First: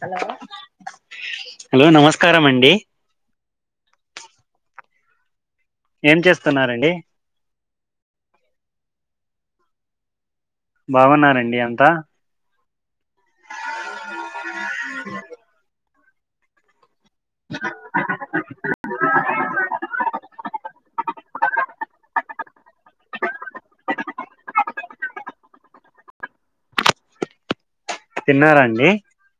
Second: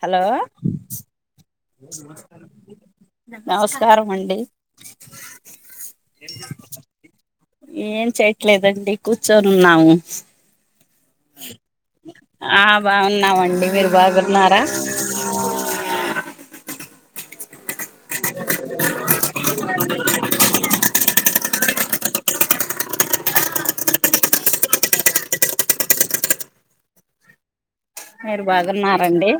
Hello నమస్కారం అండి నమస్కారం అండి ఏం చేస్తున్నారండి ఏం చేయట్లేదండి కూర్చోనున్నాము బాగున్నారండి అంతా బాగున్నామండి మీరు బాగున్నారా [inaudible] [inaudible] మీరు తిన్నారండి బాగున్నారండి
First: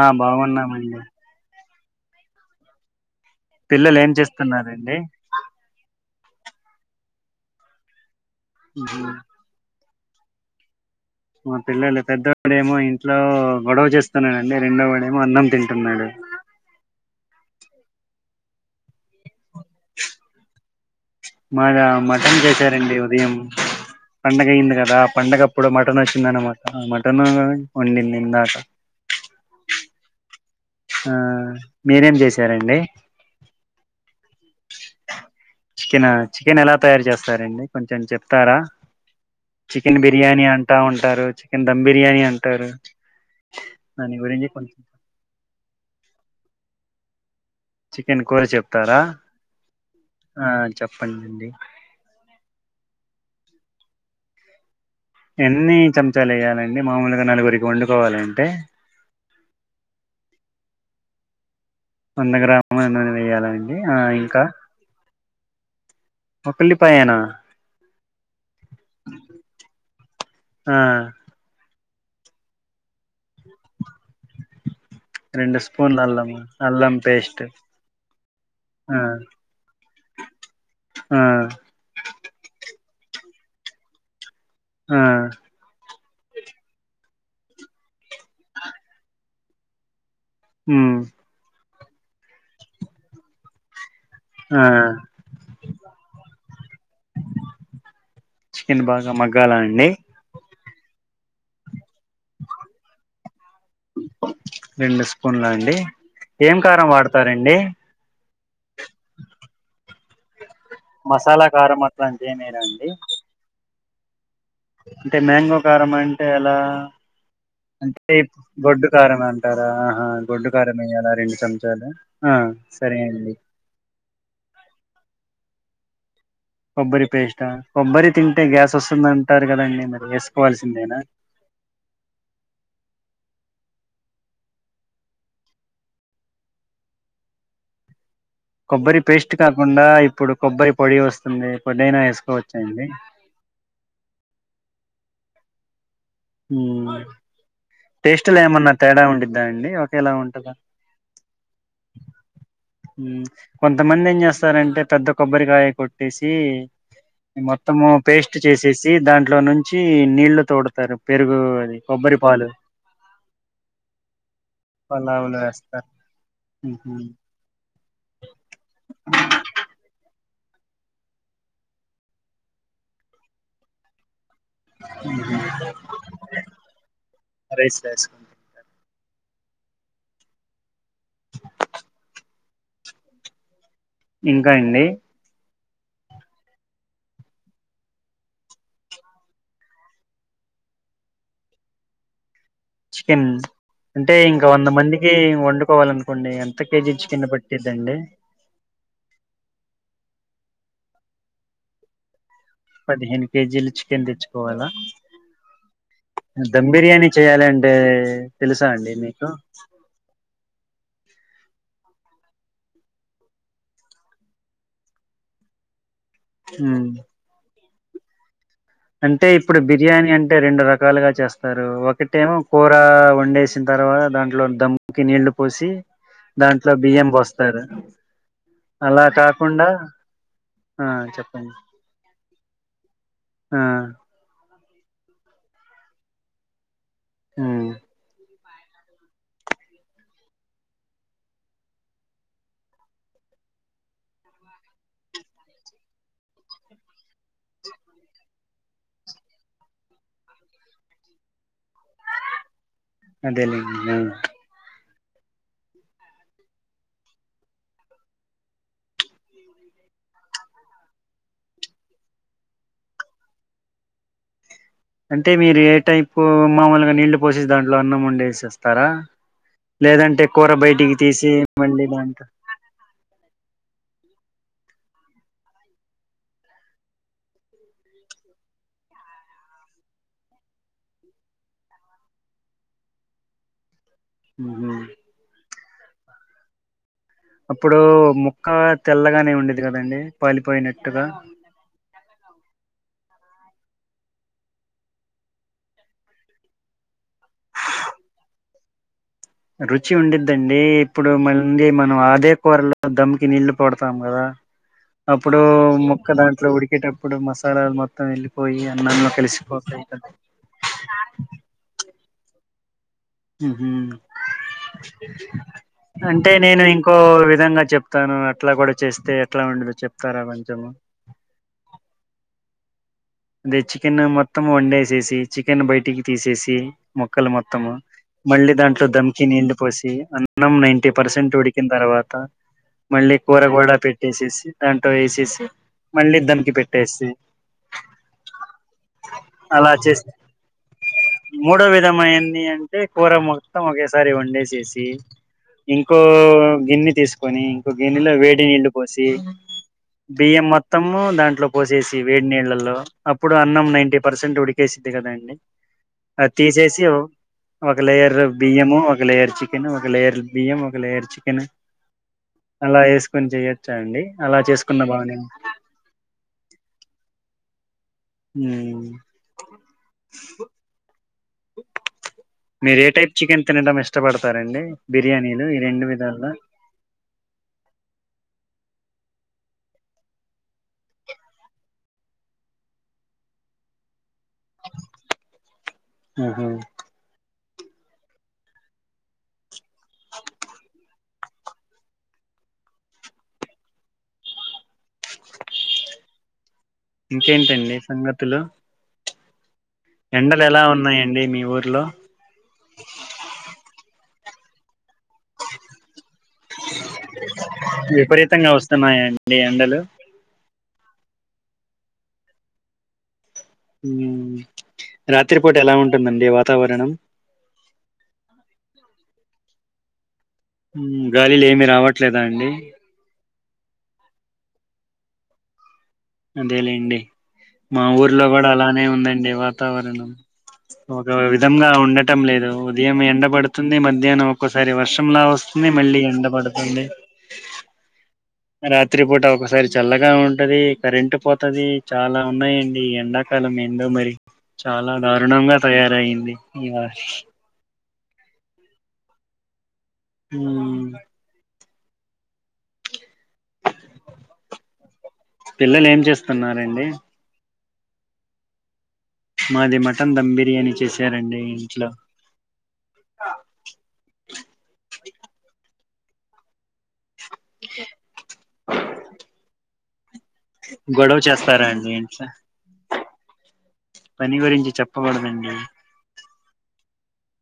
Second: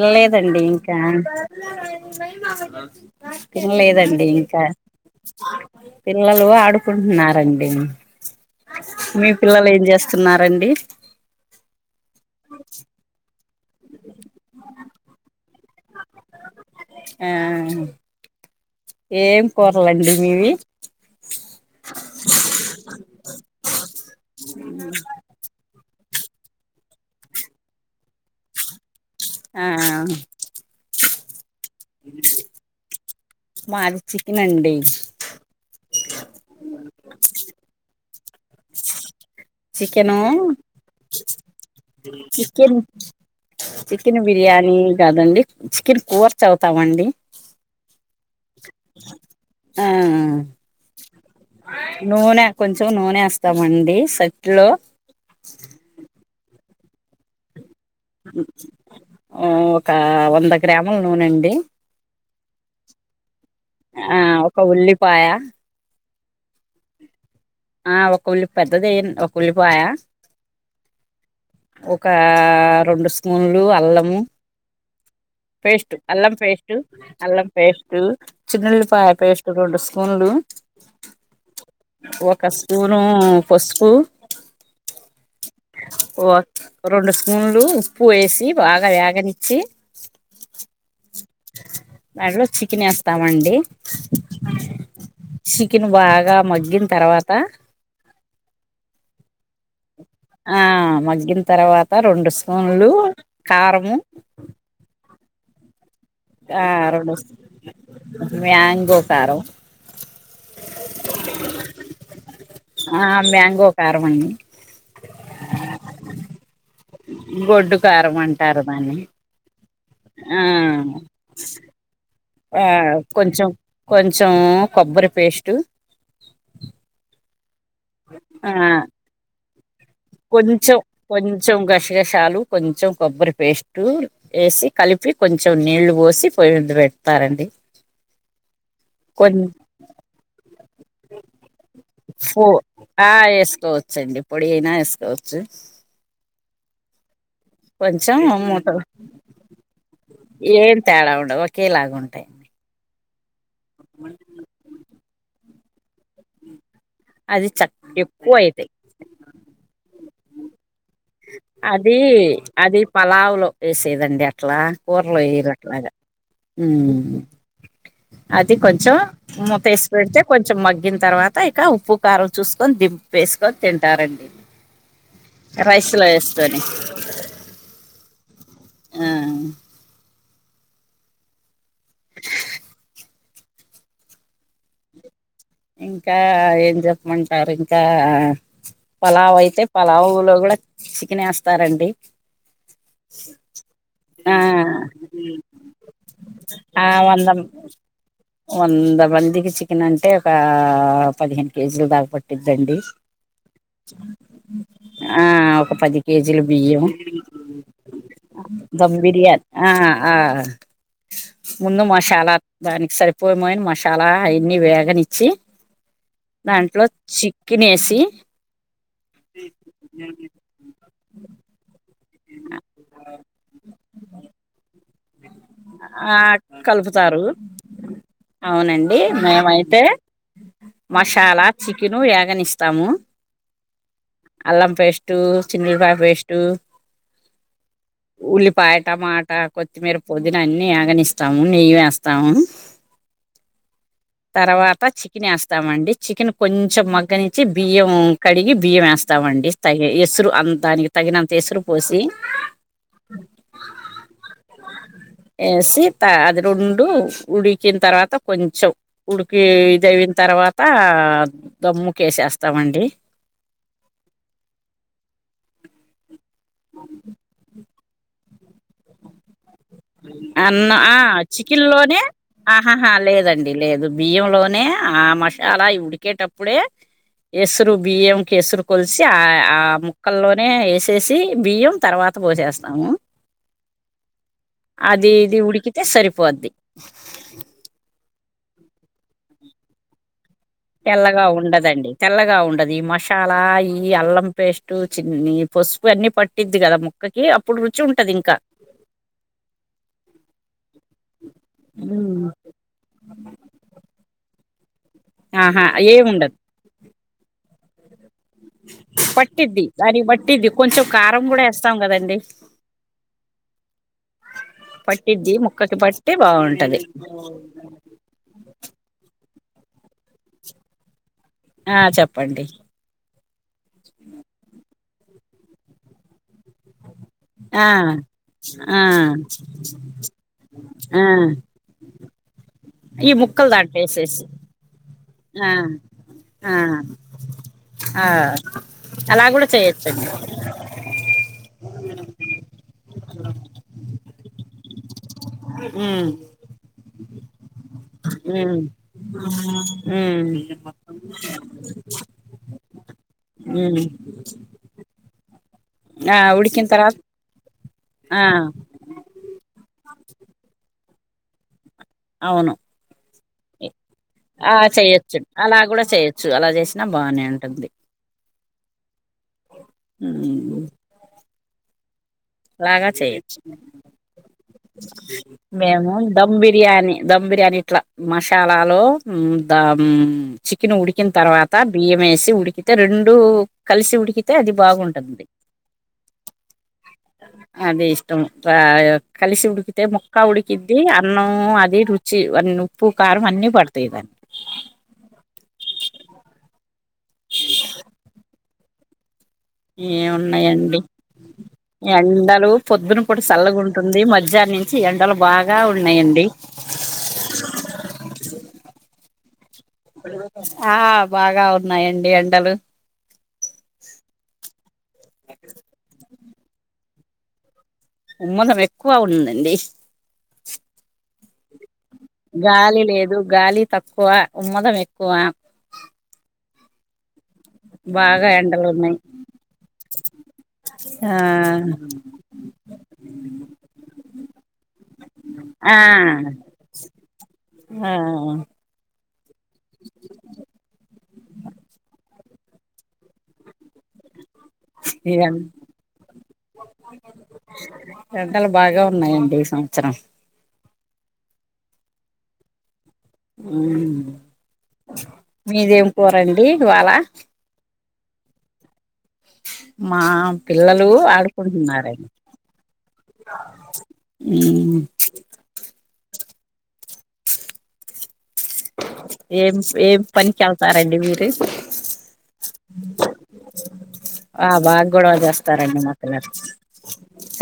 ఆ ఇంకా బాగున్నామండి పిల్లలు ఏం తిన్లేదండి ఇంకా చేస్తున్నారండి పిల్లలు ఆడుకుంటున్నరండి ఉహు. మీ పిల్లల్ ఏం జెస్ స్తున్నారండి మా పిల్లలు పెద్దోడేమో ఇంట్లో గొడవ చేస్తున్నాడండి రెండో వాడేమో అన్నం తింటున్నాడు. ఆ ఏం కూరలండి మీవి? మాదా మటన్ చేసారండి ఉదయం పండగ అయ్యింది కదా పండగప్పుడు మట టన్ వచ్చిందన్నమాట. ఆ మటన్ వండింది ఇందాక ఆ ఆ మీరేం చేసారండి? మాది చికెన్ అండి. చికెనా చికెన్ ఎలా తయారు చేస్తారండి కొంచం చెప్తారా? చికెన్ చికెను బిర్యానీ అంటా ఉంటారు, చికెన్ ధమ్ బిర్యానీ అంటారు చికెన్ దాని చికెన్ గురించి బిర్యానీ కొంచెం కాదండి చికెన్ కోర్చతామండి. చికెన్ కూర చెప్తారా? ఆ ఆ చెప్పండండి. స్తామండి సట్లో ఎన్ని చంచాల్ ఏయాలండి మామూల్గా నలుగురికి వండు ఓ ఒక వంద గ్రాముల్ నూనండి. వంద గ్రాముల నూనె వేయాలండి ఆ ఇంకా ఒక ఉల్లిపాయ ఒక ఉల్లిపాయేనా! ఆ ఒక ఉల్లి పెద్దదేయన్ ఒక ఉల్లిపాయా ఆ ఒకా రొండు స్పూన్లు అల్లము రెండు పేస్ట్ స్పూన్ల అల్లం పేస్ట్ అల్లం పేస్ట్ అల్లం పేస్ట్ ఆ చిన్నుల్లిపాయ పేస్ట్ రొండు స్పూన్లు ఆ ఒక స్పూనూ పసుపు ఆ ఓ రొండు స్పూన్లు ఉప్పు వేసి బాగా వేగనిచ్చి ఉమ్ దాంట్లో చికెన్ ఏస్తామండి. ఆ చికెన్ బాగా మగ్గిన్ తర్వాత చికెన్ బాగా మగ్గాల అండి. ఆ మగ్గిన్ తర్వాత రొండు స్పూన్లు కారము రెండు స్పూన్లా అండి ఏం ఆ కారం రెండు వాడ్తారండి? మ్యాంగో కారం. మసాలా కారం అట్లాంటి ఏం ఏయరా అం అహ మ్యాంగో కారం మండి. అంటే మ్యాంగో కారం అంటే ఎలా గొడ్డు అంటే కారం ఇప్ అంటారు గొడ్డు దాన్ని కారమే అంటార్ ఆహా ఆ గొడ్డు కారం ఎయ్యాలా రెండు చెంచాలు ఆ సరే అండి కొంచం కొంచం కొబ్బరి పేస్ట్ కొబ్బరి పేస్టా కొబ్బరి తింటే గ్యాస్ వస్తుందంటార్ కొంచం, కొంచం గష్గసాలు కొంచం కొబ్బరి పేస్ టూ ఏసి కలిపి కొంచెం నీళ్లు పోసి పోయి మీద పెడ్తారండి. కొబ్బరి పేస్ట్ కాకుండా ఇప్పుడు కొబ్బరి పొడి వస్తుంది. పొడైన ఏస్కోవచ్చా అండి. ఏస్కోవ దైనా ఏస్కోవచ్చు. హ్మ్ టేస్ట్లో మూత ఏమన్నా తేడా ఉండిద్దా అండి ఒకేలా ఉం ఏం తేడా ఉండవ్ ఒకేలాగుంటాయి. మ్ కొంతమంది ఏం చేస్తారంటే పెద్ద కొబ్బరికాయ కొట్టేసీ అది చ మొత్తము ఎక్కువ పేస్ట్ అయితాయి చేసేసి దాంట్లో నుంచి నీళ్లు తోడతారు పెరుగు అది అదీ కొబ్బరి పాలు అది పలావులో ఏసేదండి అట్లా కూరలో పలావులో ఏయరు వేస్తారు అట్లాగా ఉహు ఉమ్ అది కొంచం మూతేసి పెడ్తే కొంచం మగ్గిన్ తర్వాత ఇక ఉప్పు, కారం చూస్కొన్ దింపేస్కొన్ తింటారండి. [inaudible] రైస్లో ఏస్కోని రైస్ రైస్ ఇంకా అండి. ఇంకా ఏం చెప్పమంటారు ఇంకా పలావైతే పలావులో గుడ చికెనేస్తారండి. చికెన్ అంటే ఆ ఇంకా వంద మందికి వండుకోవాలనుకోండి ఎంత ఆ కేజీ చికెన్ వంద పట్టిదండి. వంద మందికి చికెన్ అంటే ఒకా పదిహేను కేజీలు దాకా పట్ ట్టిద్దండి పదిహేను కేజీలు చికెన్ తెచ్చుకోవాలా ఆ ఒక పది కేజీలు దమ్ బియ్యం. బిర్యానీ చేయాలంటే తెలుసా అండి ధమ్ మీకు బిర్యాన్ ఆ ఆ ముందు మసాలా దానికి సరిపోయే మెయిన్ మసాలా అయన్ని వేగనిచ్ చ్చి దాంట్లో ఉమ్. చికెనేసి అంటే ఇప్పుడు బిర్యానీ అంటే రెండు రకాలుగా చేస్తారు. ఒ కటేమో కూర వండేసిన్ తర్వాత దాంట్లో ధమ్ కి నీళ్లు పోసి ఆ దాంట్లో బియ్యం కలుపుతారు పోస్తారు. అవునండి అలా కాకుండా మేమైతే ఆ మసాలా, చెప్పండి చికెను, వే గనిస్తాము. ఆ అల్లం పేస్టు, చిన్నుల్లిపాయ పేస్ట్ ఆ ఉల్లిపాయ, టమాట కొత్తిమీర, పుదీన అన్ని యాగనిస్తాము నెయ్యి వేస్తాము. తర్వాత చికెన్ ఏస్తామండి చికెన్ కొంచం మగ్గనిచ్చి బియ్యం కడిగి, బియ్యమేస్తాం. అండి తయే ఎసురు అం దానికి తగినంత ఎసురు పోసి అదే లెండి ఆ ఏసి త అది రెండు ఉడికిన్ తర్వాత కొంచం ఉడికి ఇదైవిన్ తర్ తర్వాతా దమ్ము కేేసేస్తామండి. అంటే మీరు ఏ టైపు మామూల్గా నీళ్ళు పోసేస్ దాంట్లో అన్నం వండి ఏసేస్తారా? అన్న ఆ చికెన్లోనే దాంట్లో ఆహాహా లేదన్ డి లేదు బియ్యలోనే ఆ మసాలా ఉడికేటప్పుడే ఎసురు బియ్యంకి ఎసురు కొల్సి ఆ ఆ ముక్కల్లోనే ఏసేసి బియ్యం తర్వాత్ త పోసేస్తాము. మ్మ్. అది ఇది ఉడికితే సరిపోద్ది. అప్పుడూ ముక్కా తెల్లగానే ఉండిద్ది కదండి. పాలిపోయినట్టుగా తెల్లగా ఉండదండి తెల్లగా ఉండదు ఈ మసాలా ఈ అల్లం పేస్టు చిన్ని పసుపు అన్నీ పట్టిద్ది కదా ము కాకి అప్పుడు రుచి ఉంటది ఇంకా రుచి ఉండిద్దండి ఇప్పుడు మళ్ళీ మనం హ్మ్. అదే కూరలో దమ్కి నీళ్లు పడతాం కదా అప్పుడు ఆహా ఏమి మొక్క ఉండదు దాంట్లో ఉడికేటప్పుడు మసాలాలు మొత్తం వెళ్ళిపోయి అన్నంలో పట్టిద్ది కలిసిపోతాయి కాని కదా పట్టిద్ది కొంచెం కారం కూడా వేస్తాం కదండి ఉమ్ పట్టిద్ది ముక్కకి పట్టి అంటే నేను బాగుంటది ఇంకో విధంగా చెప్తాను అట్లా కూడా చేస్తే ఎట్లా ఉండదు చెప్తారా కొంచెము ఆ చెప్పండి అదే చికెన్ మొత్తం వండేసేసి చికెన్ బయటికి తీసేసి మొక్కలు ఆ మొత్తము మళ్ళీ ఆ దాంట్లో దధమ్కి నీళ్ళ పోసి అన్నం నైటీ ఆ పర్సెంట్ ఉడికిన తర్వాత ఈ మళ్ళీ ముక్కలు కూరగోడ దాంట్లో వేసేసి పెట్టేసేసి దాంట్లో వేసి చ్చసి ఆ మళ్ళీ ఆ దమకి పెట్టేసి ఆ అలా కూడా చేయొచ్చండి మూడో విధమైనదీ అంటే కూర మొత్తం ఒకేసారి ఉం లేసేసి ఇంకో ఉమ్ గిన్నె తీసుకొని గిన్నెలో వేడి ఉమ్ నీళ్లు పోసి ఉమ్ బియ్యం మొత్తము దాంట్లో పోసేసి వేడి నీళ్ళలో అప్పుడు అన్నం ఉమ్ నైంటీ పర్సెంట్ ఉడికేసిద్ది కదాండి ఆ అది ఉడికిన తీసేసి తర్వాత ఓ ఒక ఆ లేయరు బియ్యము ఒక లేయర్ చికెన్ ఒక లేయర్ బియ్యం ఒక లేయర్ చికెను అవును అలా ఆ చేసుకున్న బాగానే చేయ్యొచ్చు అలా కూడా చేయొచ్చు అలా చేసినా బానే ఉంటది ఉం ఉ మీరు అలాగా ఏ టైప్ చేయొచ్చు చికెన్ తినడం ఇష్టపడతారండి బిర్యానీలు ఈ రెండు మేము విధాల్లో దమ్ బిర్యానీ దమ్ బిర్యానీ ఇట్లా మసాలా లో ద చికెన్ ఉడికిన తర్వాత బియ్యం వేసి ఉడికితే రెండు కలిసి ఉడికితే అది బాగుంటుంది ఆహా అదే ఇష్టం ఆ కలిసి ఉడకితే ముక్క ఉడుకిద్ది అన్నం అది రుచి వన్ ఉప్పు కారం అన్ని పడతాయి [inaudible] ఇంకేటండి సంగతులు ఎండలు ఎలా ఏమున్నాయండి ఉన్నాయండి మీ ఊర్లో ఎండలు పొద్దున పూట చల్లగాంట టుంది మధ్యాహ్న నుంచి ఎండలు బాగా ఉన్నాయండి విపరీతంగా వస్తున్నాయండి ఎండలు ఆ బాగా ఉన్నాయండి ఎండలు ఉమ్ రాత్రిపూట ఎలా ఉంటుందండి వాతావరణం ఉమ్మదం ఎక్కువ ఉందండి గాలి లేమి రావట్ గాలి లేదు గాలి తక్కువ ఉమ్మదం ఎక్కువ అదేలేండి మా ఊర్లో బాగా కూడా ఎండలు అలానే ఉన్నాయి ఉందండి వాతావరణం ఆ ఒక విధంగా ఉండటం లేదు ఉదయం ఎండబడుతుంది మధ్యాహ్నం ఒక్కోసారి వర్షంలా వస్తు అ ఆ మళ్లి ఎండా పడుతుంది ఆ రాత్రి పూట ఒకసారి చల్లగా ఉంటది కరెంట్ పోతది చాలా ఉన్నయండి ఈ ఎండాకాలం ఏందో మరి చాలా ఈ ఎం దారుణంగా తయారైంది ఈ వాష్ ఎండలు బాగా ఉన్నాయండి ఈ సంవత్సరం. ఉమ్ మీదేం పిల్లలు ఏం కూరండి చేస్తున్నారండి ఇవాళ మాది మా మటన్ దమ్ బిర్యానీ పిల్లలు చేసారండి ఇంట్లో ఆడుకుంటున్నారం మ్ కే ఏం ఏం పనికెళ్తారండి గొడవ మీరు? చేస్తారా అండి ఇంట్లో పని ఆ గురించి బాగ్ గొడవ చెప్పకూడదండి చేస్తారండి మా పిల్లల్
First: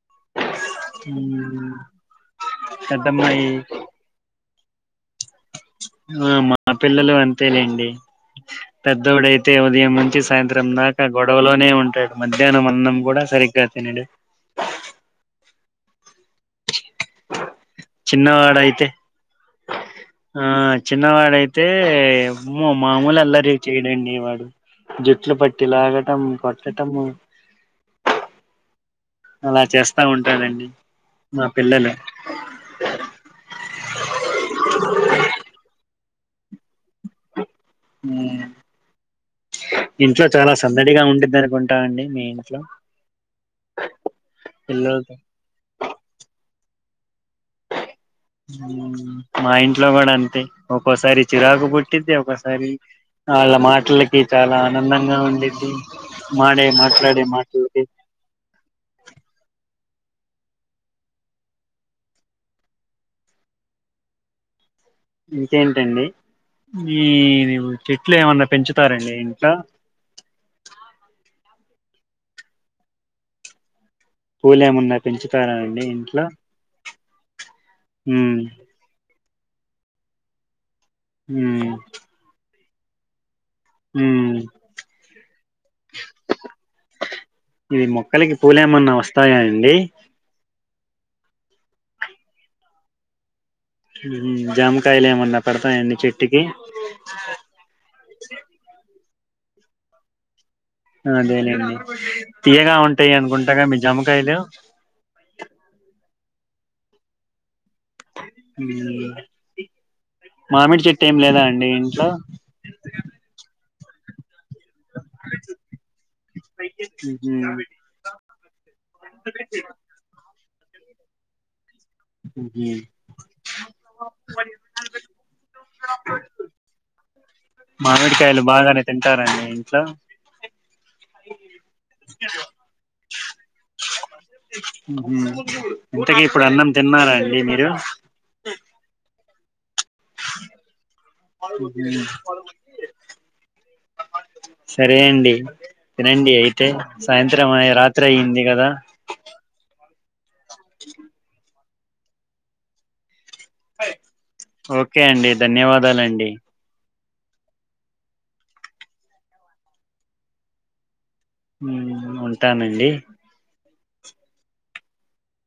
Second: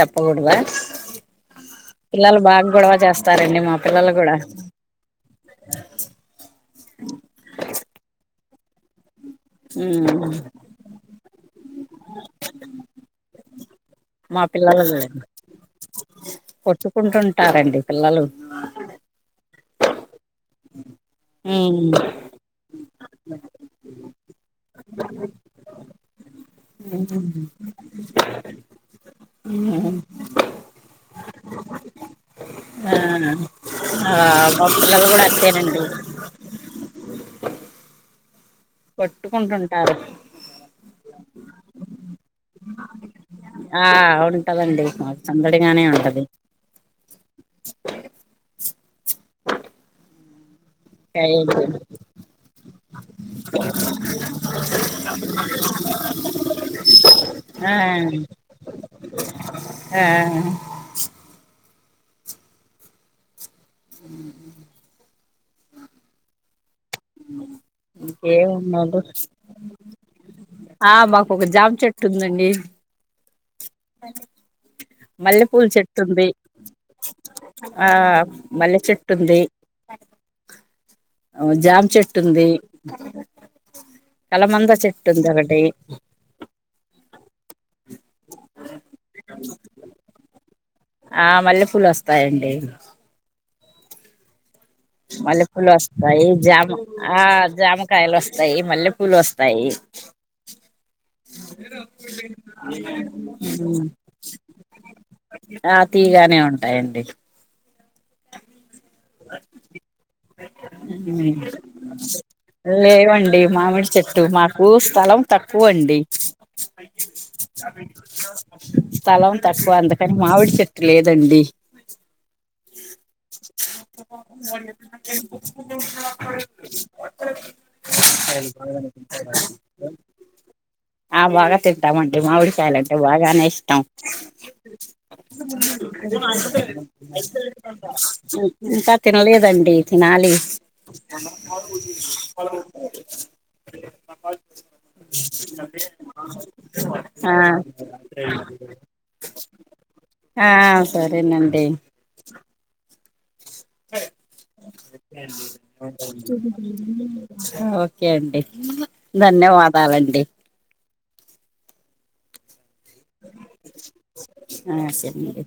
ఉమ్ పిల్లలు బాగ్ గొడవ పెద్దమ్మాయి చేస్తారండి మా పిల్లలు గుడా ఆ మా పిల్లలు అంతే లెండి పెద్దోడై తే ఉదయం ఉమ్ నుంచి సాయంత్రం దాక గొడవలోనే ఉంటాడు మధ్యాహ్నం అన్నం గుడా సరి మా పిల్లల్ అల్లరే కొట్టు కుంటుంటారండి పిల్లలు. చిన్నవాడైతే ఆ చిన్నవాడైతే. ఉమ్ మ్మో మామూల్ అల్లరి చేయడండి వాడు జుట్లు పట్టి లాగటం కొట్ లేదండి. అలా చేస్తా ఉంటారండి మా పిల్లలు. ఆ ఆ మా పిల్లలు గుడా అంతేనండి. మ్ కొట్టుకుంటుంటారు ఇంట్లో చాలా సందడిగా ఉండే దనుకుంటా అండి మీ ఇంట్లో ఆ ఉంటదండి పిల్లలతో మాక్ సందడిగానే ఉంటది. మ్ మా ఇంట్లో గుడా అంతే. ఒకోసారి చిరాకు పుట్టిది ఒకసారి ఆళ్ళ మాటలకి చాలా ఆనందంగా ఉండిద్ది మాడే మాట్లాడే ఆ మాటలకి ఆ ఇంకేంటండి? ఏ చెట్లు ఏమన్నా ఇంకేమున్నోళ్ళు పెంచుతారండి ఇంట్లో ఆ మాకొక జామ్ చెట్టుందండి. పూల్ ఏమన్ మల్లెపూల్ చెట్టుంది ఆ ఉమ్ మల్లె చెట్ ట్టుంది ఉమ్ జామ్ చెట్టుంది. కలమంద చెట్టుండి ఒకటీ ఇవి మొక్కలకి పూలేమన్నా వస్తాయా అండి? ఆ మల్లె పూలు వస్తాయండి. మ్ మల్లె పూలు వస్తాయి. జామ ఆ జామకాయల్ వస్తాయి మల్లె పూలు వస్ తాయి. అదే లెండి తీయగా ఉంటాయి అనుకుంటగ మీ జామకాయలు ఆ తీయగానే ఉంటాయండి. ఉమ్ మామిడి చెట్టు ఏం లేదా అండి ఇంట్లో కు స్థలం తక్కువ అండి ఉహు స్థలం తక్కువ అందుకని మామిడి చెట్టు లేదండి ఊ మామిడికాయలు బాగానే తింటారండి ఇంట్లో ఆ బాగా తింటామండి మామిడికాయలు అంటె బాగానే ఇష్టం ఇంతకి ఇప్పుడు అన్నం తిన్నారా అండి మీరు ఇంకా తినలేదండి తినాలి ఉహు సరే అండి తినండి అయితే ఆ సాయంత్రం అయ్ రాత్రి అయింది కదా ఆ సరేనండి ఓకే అండి ధన్యవాదాలండి ఓకే అండి ధన్యవాదాలండి ఉమ్ ఉంటానండి ఆ సరేనండి